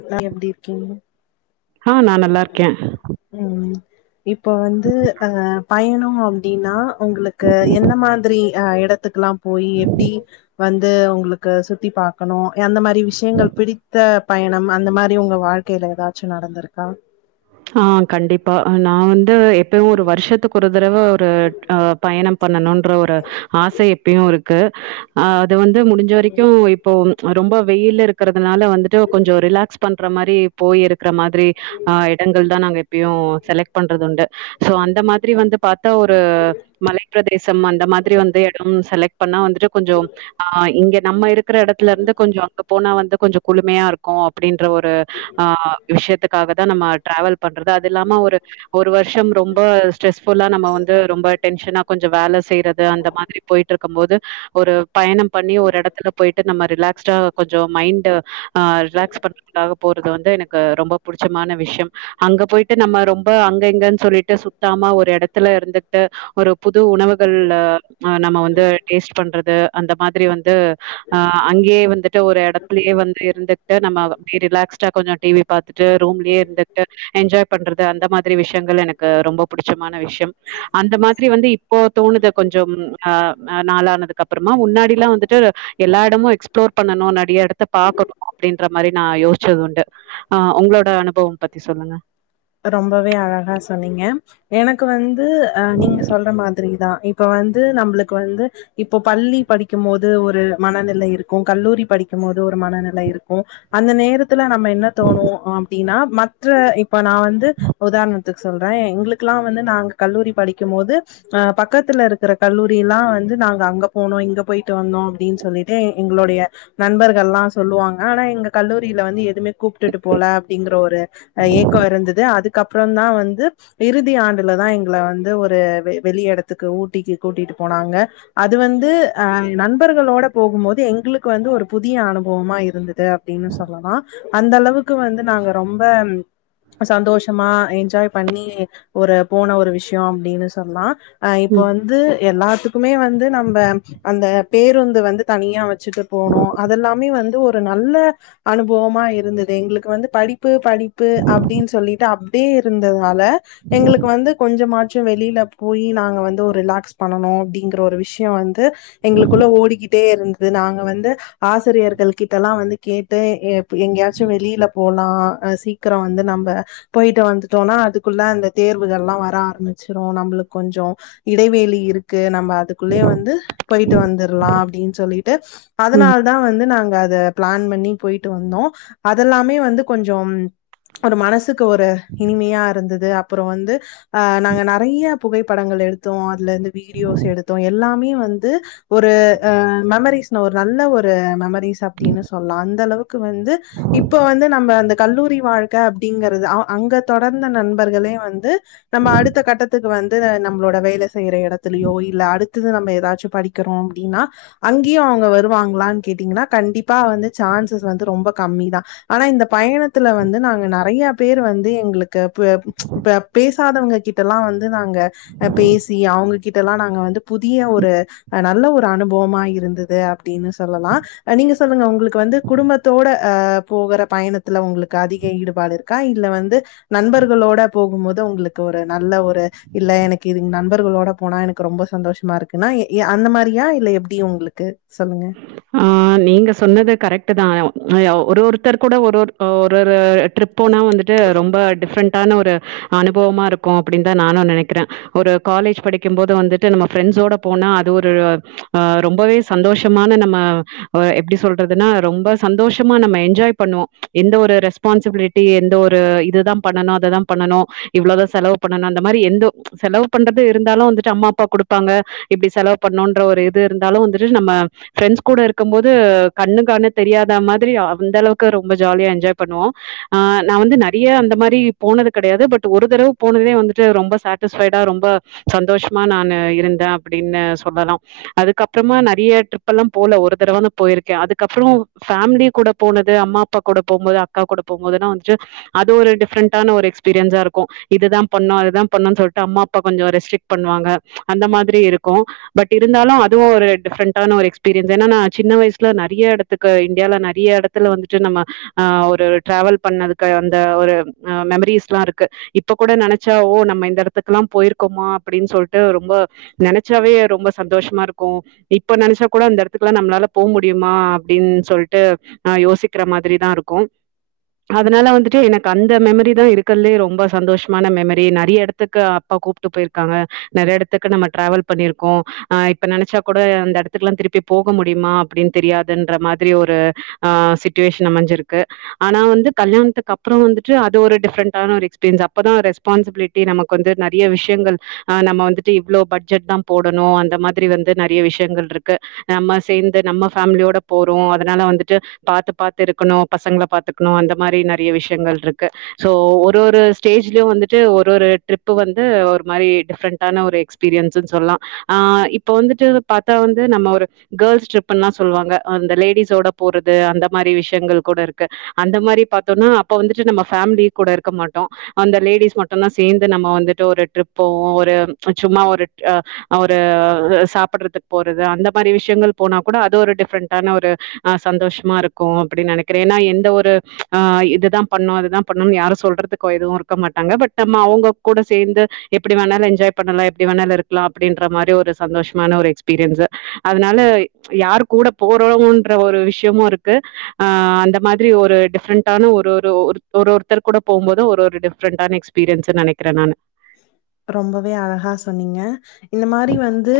ண்ணா எப்டிருக்கீங் ஆ நா நல்லாருக்கே ம் இப்போ வந்து அ பயணம் அப்டின்னா உங்களுக்கு எந்த மாதிரி அ எடத் த்துக்கெல்லா போய்யி எப்டி வந்து உங்களுக்கு சுத்தி பா இருக்கனு அந்த மாரி விஷயங்கள் பிடித்தபயணம் அந்த மாரி உங்க வாழ்க்கையில ஏதாச்சு நடந்திருக் கா ஆ கண்டிப்பா நா வந்து எப்பயோ ஒரு வருஷத்துக்கு ஒரு தடவ ஒரு அ பயணம் பண்ணணும்ன்ற ஒரு ஆச எப்புயு இருக்கு அ அது வந்து முடிஞ்ச வரைக்கு இப்போ ரொம்ப வெயில் இருக்கறதுனால வந்துட்டு கொஞ்ச ரிலாக்ஸ் பண்ற மாரி போயிருக் க்கிற மாதிரி ஆ பெண்கள்தா நாங்க எப்பயு செலக்ட் பண்றதுண்டு சோ அந்த மாதிரி வந்து பாத்தா ஒரு மலை [inaudible] பிரதேசம் அந்த மாதிரி வந்து எடோ செலக்ட் இப்பண்ணா வந்துட்டு கொஞ்ச ஆ இங்க நம்ம இருக்கிற எடத்துலருந்து கொஞ்ச அங்க போனா வந்து கொஞ்ச குழுமையா இருக்கு அப்டின்ற ஒரு ஆ விஷயத்துக்காகதா நம்ம டிராவல் பண்றது. அது இல்லாம ஒரு ஒரு வருஷம் ரொம்ப ஸ்ட்ரெஸ்ஃபுல்லா நம்ம வந்து ரொம்ப டென்ஷனா கொஞ்சம் வேல செய்றது அந்த மாதிரி போயிட்டு இருக்கும்போது ஒரு பயண பண்ணி ஒரு எடத்துல போயிட்டு நம்ம ரிலாக்ஸ்டா கொஞ்ச மைண்ட் ஆ ரிலாக்ஸ் பண் க்காக போறது வந்து எனக்கு ரொம்ப புடிச்சமான விஷயம் அங்க போயிட்டு நம்ம ரொம் அங்க இங்கன்னு சொல்லிட்டு சுத்தாம ஒரு எடத்துல இருந்துட்டு ஒரு புது உணவுகள் நம்ம வந்து டேஸ்ட் பண்றது அந்த மாதிரி வந்து ஆ அங்கேயே வந்துட்டு ஒரு எடத்துலயே வந்து இருந்துட்டு நம்ம அப்பே ரிலாக்ஸ்டா கொஞ்ச டி வி பா ந்துட்டு ரூம்லயே இருந்து என்ஜாய் பண்றது அந்த மாதிரி விஷயங்கள் எனக்கு ரொம்ப புடிச்சமான விஷயம் அந்த மாதிரி வந்து தோணுது கொஞ்சம் ஆ நாளானதுக்கப்பறமா முன்னாடில்லா வந்துட்டு எல்லா எடமு எக்ஸ்ப்ளோர் பண்ணனு நெறய எடத்த பாக்கணு அப்டின்ற மாரி நா யோசிச்சதுண்டு ஆ உங்களோட அனுபவம் பத்தி சொல்லுங்க ரொம்பவே அழகா சொன்னீங்க எனக்கு வந்து அ நீங்க சொல்ற மாதிரிதா இப்ப வந்து நம்மளுக்கு வந்து இப்போ பள்ளி படிக்கும் போது ஒரு மனநிலை இருக்கும் கல்லூரி ப இருக்கும் போது ஒரு மனநிலை இருக்கு அந்த நேரத் த்துல நம்ம என்ன தோணு அப்படின்னா மற்ற இப்ப நா வந்து உதாரணத்துக்கு சொல்றே எங்களுக்கெல்லா வந்து நாங்க கல்லூரி படிக்கும் போது அஹ பக்கத்துல இருக்கிற கல்லூரில்லா வந்து நாங்க அங்க போனோ இங்க போயிட்டு வந்தோ அப்டின்னு சொல்லிட்டு எங்களுடைய நண்பர்கள்லா சொல்லுவாங்க ஆனா எங்க கல்லூரிய வந்து எதுவுமே கூப்ட்டுட்டு போல அப்டிங்கற ஒரு ஏக் அதுக்கப்புறந்தா வந்து இறுதி ஆண்டுல தா எங்கள வந்து ஒரு வெ வெளி எடத்துக்கு ஊட்டிக்கு கூட்டிட்டு போனாங்க அது வந்து அ நண்பர்களோட போகும்போது எங்களுக்கு வந்து ஒரு புதிய ஆ அனுபவமா இருந்தது அப்படின்னு சொல்லலா அந்த அளவுக்கு வந்து நாங்க ரொம்ப சந்தோஷமா என்ஜாய் பண்ணி ஒரு போன ஒரு விஷய அப்டின்னு சொல்லா அ இப்போ ம். வந்து எல்லாத்துக்குமே வந்து நம்ம அந்த பேருந்து வந்து தனியா வச் சட்டு போனோ அதெல்லாமே வந் து ஒரு நல்ல அனுபவமா இருந்தது எங்களுக்கு வந்து படிப்பு படிப் பு அப்டின்னு சொல்லிட்டு அப்டியே இருந்ததால எங்களுக்கு வந்து கொஞ்சமாச்சு வெளியில போய்யி நாங்க வந்து ஒரு ரிலாக்ஸ் பண்ணனும் அப்படிங்கற ஒரு விஷயம் வந்து எங்களுக்குள்ள ஓடிக்கிட்டே இருந்தது நாங்க வந் வந்து ஆசிரியர்கள் கிட்டல்லா வந்து கேட்டு எங்கயாச்சு வெளியில போலா க்கற வந்து நம்ம போயிட்டு வந்துட்டோம்னா அதுக்குள்ள அந்த தேர்வுகள்ல்லா வர ஆரம்மிச்சிரு நம்மளுக் கொஞ்ச இடைவேளி இருக்கு நம்ம அதுக்குள்ளே வந்து போயிட்டு வந்துரலா அப்படின்னு சொல்லிட் டு ம். அதனால தா வந்து நாங்க அத பிளான் பண்ணி போயிட்டு வந்தோம் அதெல்லாமே வந்து கொஞ்சம் ஒரு மனசுக்கு ஒரு இனிமையா இருந்தது அப்புறம் வந்து ஆ நாங்க நிறைய புகைப்படங் உங்கள்த எடுத்தோம் அதுல இருந்து வீடியோஸ் எடுத்தோம் எல்லாமே வந்து ஒரு மெமரிஸ் ஒரு நல் நல்ல ஒரு மெமரீஸ் அப்படின்னு சொல்லலாம் அந்த அளவுக்கு வந்து இப்ப வந்து நம்ம அந்த கல்லூரி வாழ்க அப்படிங்கிறது அங்க தொடர்ந்த நண்பர்களே வந்து நம்ம அடுத்த கட்டத்துக்கு வந்து நம்மளோட வேலை செய்யற இடத்துலயோ இல்ல அடுத்தது நம்ம ஏதாச்சும் படிக்கிறோம் அப்படின்னா அங்கேயும் அவங்க வந் வருவாங்களான்னு கேட்டீங்கன்னா கண்டிப்பா வந்து சான்சஸ் வந்து ரொம்ப கம்மி தான் ஆனா இந்த பயணத்தில வந்து வந்து நாங்க நறைய பேர் வந்து எங்களுக்கு இப்ப இப்ப பேசாதவங்க கிட்ட எல்லாம் வந்து நாங்க பேசி அவங்ககிட்ட எல்லாம் நாங்க வந்து புதிய ஒரு நல்ல ஒரு அனுபவமா இருந்தது அ அப்படின்னு சொல்லலாம் நீங்க சொல்லுங்க உங்களுக்கு வந்து குடும்பத்தோட ஆ போகற பயணத்துல உங்களுக்கு அதிக ஈடுபாடு இருக்கா இல்ல வந்து நண்பர்களோட போகும்போது உங்களுக்கு ஒரு நல்ல ஒரு இல்ல எனக்கு இது நண்பர்களோட போனா எனக்கு ரொம்ப சந்தோஷமா இருக்குன்னா அந்த மாதிரியா இல்ல எப்படி உங்களுக்கு சொல்லுங்க. ஆ நீங்க சொன்னது கரெக்ட்டுதான் ஒரு ஒருத்தர் கூட ஒரு ஒரு ஒரு ஒரு ட்ரிப்பேனா வந்துட்டு ரொம்ப டிஃப்ரெண்ட் டான ஒரு அனுபவமா இருக்கும் அப்படின்னு தான் நானும் நினைக்கிறேன் ஒரு காலேஜ் படிக்கும்போது வந்துட்டு நம்ம பிரெண்ட்ஸ் சோட போனா அது ஒரு ரொம்பவே சந்தோஷமான நம்ம எப்படி சொல்றதுன்னா ரொம்ப சந்தோஷமா நம்ம என்ஜாய் பண்ணுவோம் எந்த ஒரு ஒரு ரெஸ்பான்சிபிலிட்டி எந்த ஒரு இதுதான் பண்ணனும் அததான் பண்ணனும் இவ்வளவு செலவு பண்ணும் அந்த மாதிரி எந்த செலவு பண்றது இருந்தாலும் வந்துட்டு அம்மா அப்பா கொடுப்பாங்க இப்படி செலவு பண்ணுன்ற ஒரு இது இருந்தாலும் வந்துட் றுநம்ம பிரெண்ட்ஸ் கூட இருக்கும் போது கண்ணுக்கானு தெரியாத மாதிரி அந்த அளவுக்கு ரொம்ப ஜாலியஎன் என்ஜாய் பண்ணுவோம் ஆஹ் நான் வந்து நிறைய அந்த மாதிரி போனது கிடையாது பட் ஒரு தடவு போனதே வந்துட்டு ரொம்ப சாட்டிஸ்பைடா ரொம்ப சந்தோஷமா நான் இருந்தேன் அப்படின்னு சொல்லலாம் அதுக்கப்புறமா ந பி ஏ ட்ரிப் எல்லாம் போல ஒரு தடவ தான் போயிருக்கே அதுக்கப்புறம் ஃபேமிலி கூட போனது அம்மா அப்பா கூட போம்போது அக்கா கூட போம்போதுான்ன வந்துட்டு அது ஒரு டிஃப்ரெண்டான ஒரு எக்ஸ்பீரியன்ஸா இருக்கும் இதுதான்பண்ணு அதான்பண்ணு சொல்ட்டு அம்மா அப்பா கொஞ்சம் ரெஸ்ட்ரிக்ட் பண்ணுவாங்க அந்த மாதிரி இருக்கும் பட் இருந்தாலும் அதுவும் ஒரு டிஃர் டன் ஒரு எஸ்பீரியன்ஸ் என்ன நா சின்ன வயசுல நிறைய இடத்துக்கு இந்தியில நிறைய இடத்துல வந்துட்டு நம்ம ஆ ஒரு டிராவல் பண்ணதுக்கு அந்த ஒரு மெமரிஸ் எல்லாம் இருக்கு இப்ப கூட நினைச்சா ஓ நம்ம இந்த இடத் துக்குல்லாம் போயிருக்கோமா அப்படின்னு சொல்ட்டு ரொம்ப நினைச்சாவே ரொம்ப சந்தோஷமா இருக்கும் ட் இப்ப நினைச்சா கூட அந்த இடத்துக்குலாம் நம்மளால போக முடியுமா அப்படின்னு சொல்லிட்டு யோசிக்கிற மாதிரி தான் இருக்கும் அதனால வந்துட்டு எனக்கு அந்த மெமரி தான் இருக்கதுலே ரொம்ப சந்தோஷமான மெமரி நிறைய இடத்துக்கு அப்ப கூப்பிட்டு போயிருக்காங்க நிறைய இடத்துக்கு நம்ம டிராாவல் பண்ணிருக்கோம் இப்ப நினைச்சா கூட அந்த இட இடத்துக்கலாம் திருப்பி போக முடியுமா அப்படின்னு தெரியாதுன்ற மாதிரி ஒரு ஆ சுச்சிவேஷன் அமைஞ்சிருக்கு ஆனா வந்து கல்யணத்துக்கு அப்புறம் வந்துட்டு அது ஒரு டிபரண்டான ஒரு எஸ்பரியன்ஸ் அப்பதான் ஒரு ரெஸ்பான்சிபிலிட்டி நமக்குகொ வந்து நிறைய விஷயங்கள்ஹ் நம்ம வந்துட்டு இவ்வளோ பட்ஜெட் தான் போடணும் அந்த மாதிரி வந்து நிறைய விஷயங்கள் இருக் க்கு நம்ம சேர்ந்து நம்ம ஃபேமிலியோட போறோம் அதனால வந்துட்டு பாாரத்து பாாரத்து இருக்கணும் பசங்களை பாத் க்கணும் அந்த மாதிரி நிறைய விஷயங்கள் இருக்கு சோ ஒரு ஒரு ஸ்டேஜ்லயும் வந்துட்டு ஒரு ஒரு ட்ரிப் வந் வந்து ஒரு மாதிரி டிஃப்ரெண்டான ஒரு எக்ஸ்பீரியன்ஸ்னு சொல்லாம் ஆ இப்ப வந்துட்டு பார்த்தா வந் வந்து நம்ம ஒரு கேள்ஸ் ட்ரிப்பின்ல சொல்லுவாங்க அந்த லேடிஸோட போறது அந்த மாதிரி விஷயங்கள் கூட இருக்கு அந்த மாதிரி பாத்தோனா அப்ப வந்துட்டு நம்ம பேமிலி கூட இருக்க மாட்டோம் அந்த லேடிஸ் மட்டும்தான் சேர்ந்து நம்ம வந்துட்டு ஒரு டிரிப் போவோம் ஒரு சும்மா ஒரு ஒரு சாப்புடுறதுக்கு போ அந்த மாதிரி விஷயங்கள் போனா கூட அது ஒரு டிஃப்ரெண்டான ஒரு் சந்தோஷமா இருக்கும் அப்படின்னு நினைக்கிறேன் ஏன்னா இந்த ஒரு ஆ இதுதான் பண்ணும் அதுதான் பண்ணும்னு யாரும் சொல்றதுக்கு எதுவும் இருக்க மாட்டாங்க பட் நம்ம அவுங்க கூட சேர்ந்து எப்படி வேணாலும் என்ஜாய் பண்ணலாம் எப்படி வேணாலும் இருக்கலாம் அப்படின்ற மாதிரி ஒரு சந்தோஷமான ஒரு எக்ஸ் பிரன்ஸ் அதனால யார் கூட போறோம்ன்ற ஒரு விஷயமும் இருக்கு ஆ அந்த மாதிரி ஒரு டிஃப்ரெண்டான ஒரு ஒரு ஒரு ஒருத்தர் கூட போகும் போதும் ஒரு ஒரு டிஃப்ரெண்டான எக்ஸ்பீரியன்ஸ்ன்ன நினைகிறன் நானு ரொம்பவே அழகா சொன்னீங்க இந்த மாரி வந்து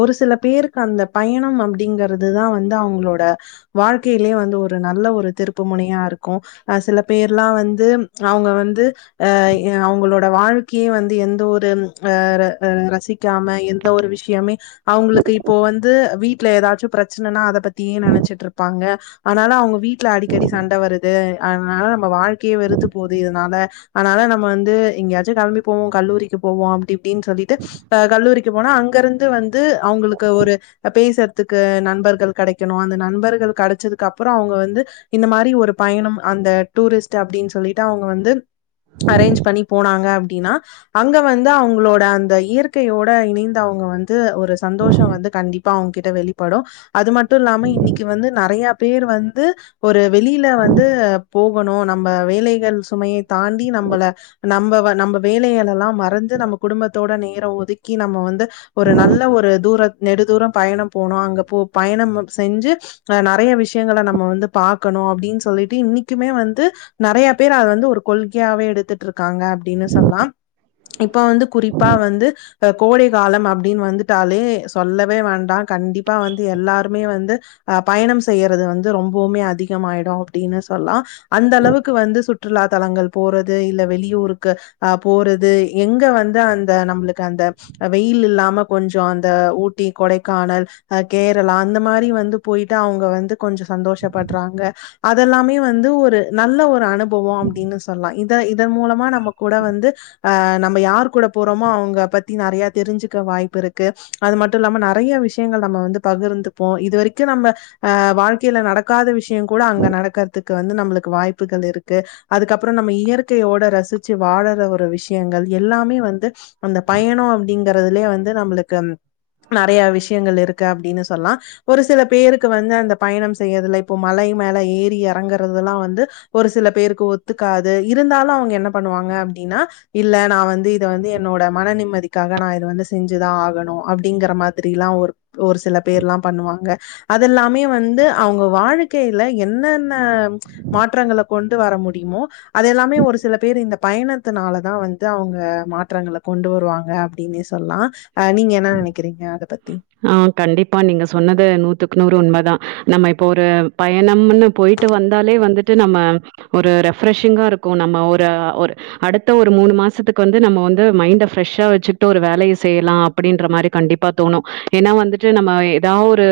ஒரு சில பேருக்கு அந்த பயணம் அப்டிங்கறிறது தான் வந்து அவங்களோட வாழ்க்கையிலேயே வந்து ஒரு நல்ல ஒரு திருப்பு முனியா இருக்கும் சில பேர்லாம் வந்து அவங்க வந்து ஆ அவங்களோட வாழ் கே வந்து எந்த ஒரு ஆ ரசிக்காம எந்த ஒரு விஷயமே அவங்களுக்கு இப்போ வந்து வீட் வீட்ல ஏதாச்சு பிரச்சனைன்னா அதை பத்தியே நெனச்சிட்டு இருப்பாங்க ஆனால அவங்க வீட்டுல அடிக்கடி சண்ட வருது அதனால நம்ம வாழ்க்கையே வெறுத்து போது இதனால அதனால நம்ம வந்து எங்கேயாச்சும் கெளம்பி போவோ கல்லூரிக்கு போவோ அப்டி இப்டின்னு சொல்லிட்டு கல்லூரிக்கு போனா அங்கிருந்து வந்து து அவங்களுக்கு ஒரு பேச துக்கு நண்பர்கள் கிடைக்கணு அந்த நண்பர்கள் கடச்சதுக்கு அப்புறம் அவங்க வந்து இந்த மாரி ஒரு பயணம் அந்த டூரிஸ்ட் அப்படின் சொல்லிட்டு அவங்க வந்து அரேஞ்ச் பண்ணி போனாங்க அப்டின்னா அங்க வந்து அவங்களோட அந்த இயற்கையோட இணைந்து அவங்க வந்து ஒரு சந்தோஷ வந்து கண்டிப் ப்பா அவங்க கிட்ட வெளி படு அது மட்டு இல்லாம இன்னிக்கு வந்து நெறய பேர் வந்து ஒரு வெளியில வந்து போ கணு நம்ப வேலைகள் சுமைய தாண்டி நம்மள நம்ப நம்ப வேலைகள் எல்லா மறந்து நம்ம குடும்பத்தோட நேர ஒதுக்கி நம்ம வந்து ஒரு நல்ல ஒரு தூரத் நெடுதூரம் பயணம் போணு அங்க போ பயணம் செஞ்சு நெறைய விஷயங்கள நம்ம வந்து பாக்கணு அப்டின்னு சொல்லிட்டு இன்னிக்குமே வந்து நெறய பேர் அது வந்து ஒரு கொள்கையாவே எடுத்துட்டு இருக்காங்க அப்படின்னு சொல்லி சொல்லா இப்ப வந்து குறிப்பா வந்து கோடை காலம் அப்டின்னு வந்துட்டாலே சொல்லவே வேண்டா கண்டிப்பா வந்து எல்லாருமே வந்து அ பயணம் செய்யறது வந்து ரொம்பவுமே அதிகமாயிடு அப்டின்னு சொல்லா அந்த அளவுக்கு வந்து சுற்றுலா தலங்கள் போறது இல்ல வெளியூருக்கு அ போறது எங்க வந்து அந்த நம்புளுக்கு அந்த வெயில் இல்லாம கொஞ்சோ அந்த ட்டி கொடைக்கானல் கேரளா அந்த மாரி வந் போய்ட்டு அவுங்க வந்து கொஞ்சோ சந்தோஷப்படுறாங்க அதெல்லாமே வந்து ஒரு நல்ல ஒரு அனுபவோ அப்டின்னு சொல்லா இத மூலமா நமக் குட வந்து அ நம்ம யார் குட போறோமோ அவுங்க பத்தி நெறயா தெரிஞ்சிக்க வாய்ப்புருக்கு அது மட்டு இல்லாம நெறய விஷயங்கள் நம்ம வந்து பகிர்ந்துப்போ இதுவரக்கு நம்ப வாழ்க்கயில நடக்காத விஷயங் குட அங்க நடக்கறத்துக்கு வந்து நம்புளுக்கு வாய்ப்புகள் ருக்கு அதுக்கப்புறோ நம்ப இயற்கையோட ரசி வாழற ஒரு விஷ்யங்கள் எல்லாமே வந்து அந்த பயணோ அப்டிங்கறதுலயே வந்து நம்பளுக்கு நறயா விஷயங்கள் இருக்கு அப்படின்னு சொல்லா ஒரு சில பேருக்கு வந்து அந்த பயணம் செய்யறதுல இப்போ மலை மேல ஏறி எறங்கற்தெல்லா வந்து ஒரு சில பேருக்கு ஒத்துக்காது இருந்தாலு அவுங்க என்னப் பண்ணுவாங்க அப்டின்னா இல்ல நா வந்து இத வந்து என்னோட மன நிம்மதிக்காக நா இத வந்து செஞ்சிதா ஆகணு அப்படிங்கற மாதிரில்லா ஒரு ஒரு சில பேர்ல்லா பண்ணுவாங்க அதெல்லாமே வந்து அவங்க வாழை கையில என்னென்ன மாற்றங்கள கொண்டு வர முடியுமோ அத எல்லாமே ஒரு சில பேரு இந்த பயணத்தினாலதா வந்து அவூங்க மாற்றங்கள கொண்டு வருவாங்க அப்டின்னே சொல்லா நீங்க என்ன நெனக்கிறீங்க அத பத் ஆ கண்டிப்பா நீங்க சொன்னது நூத்துக்கு நூறு உண்ம தா நம்ம இப்ப ஒரு பயணம்னு போயிட்டு வந்தாலே வந்துட்டு நம்ம ஒரு ரெஃப்ரெஷிங்கா ருக்கு நம்ம ஒரு ஒரு அடுத்த ஒரு மூணு மாசத்துக்கு வந்து நம்ம வந்து மைண்ட பிரெஷ்ஷா வச்சிட்டு ஒரு வேலய செய்யலா அப்படின்ற மாரி கண்டிப்பா தோணு ஏன்னா வந்துட்டு நம்ம ஏதாவ் ஒரு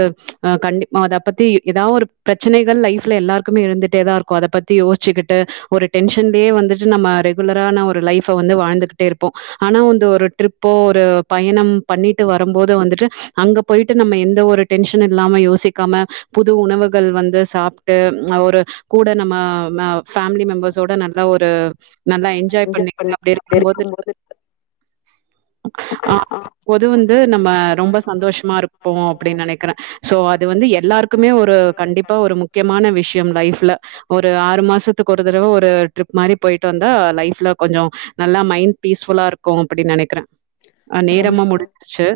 கண்டி அத பத்தி ஏதாவ் ஒரு பிரச்சனைகள் லைஃப்ல எல்லா மே இருந்துட்டே தா ருக்கு அத பத்தி யோஸ்சிக்கிட்டு ஒரு டென்ஷன்லயே வந்துட்டு நம்ம ரெகுலரான ஒரு லைஃப் வந் வந்து வாழ்ந்துகிட்டே ருப்போ ஆனா வந்து ஒரு ட்ரிப்போ ஒரு பயணம் பண்ணிட்டு வரும்போது வந்துட்டு அங்க போய்ட்டு நம்ம எந்த ஒரு டென்ஷன் இல்லாம யோசிக்காம புது உணவுகள் வந்து சாப்ட்டு ஒரு கூட நம்ம ஃபேம்லி மெம்பர்ஸ் ட நல்லா ஒரு நல்லா எஞ்ஜாய் பண்ணிட்டு அப்டி ருக்கும்போது ஆ பொது வந்து நம்ம ரொம்ப சந்தோஷ்மா ருப்போ அப்டி நெனக்கிற சோ அது வந்து எல்லாருக்குமே ஒரு கண்டிப்பா ஒரு முக்கியமான விஷ்யம் லைஃப்ல ஒரு ஆறு மா மாசத்துக்கு ஒரு தடவ ஒரு ட்ரிப் மாரி போய்ட்டு வந்தா லைஃப்ல கொஞ்சோ நல்லா மைண்ட் பீஸ்ஃபுல்லா ருக்கு அப்டின்னு டி நெனக்ற ஆ ரொம்ப நேரமு முடிஞ்சிருச்சி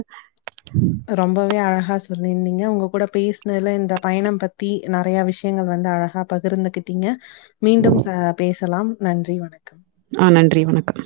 ரொம்பவே அழகா சொல்லிருந்தீங்க உங்க கூட பேசுனதுல இந்த பயணம் பத்தி நறயா விஷயங்கள் வந் து அழகா பகிர்ந்துகிட்டீங்க மீண்டும் பேசலாம் நன்றி வணக்கம் ஆ நன்றி வணக்கம்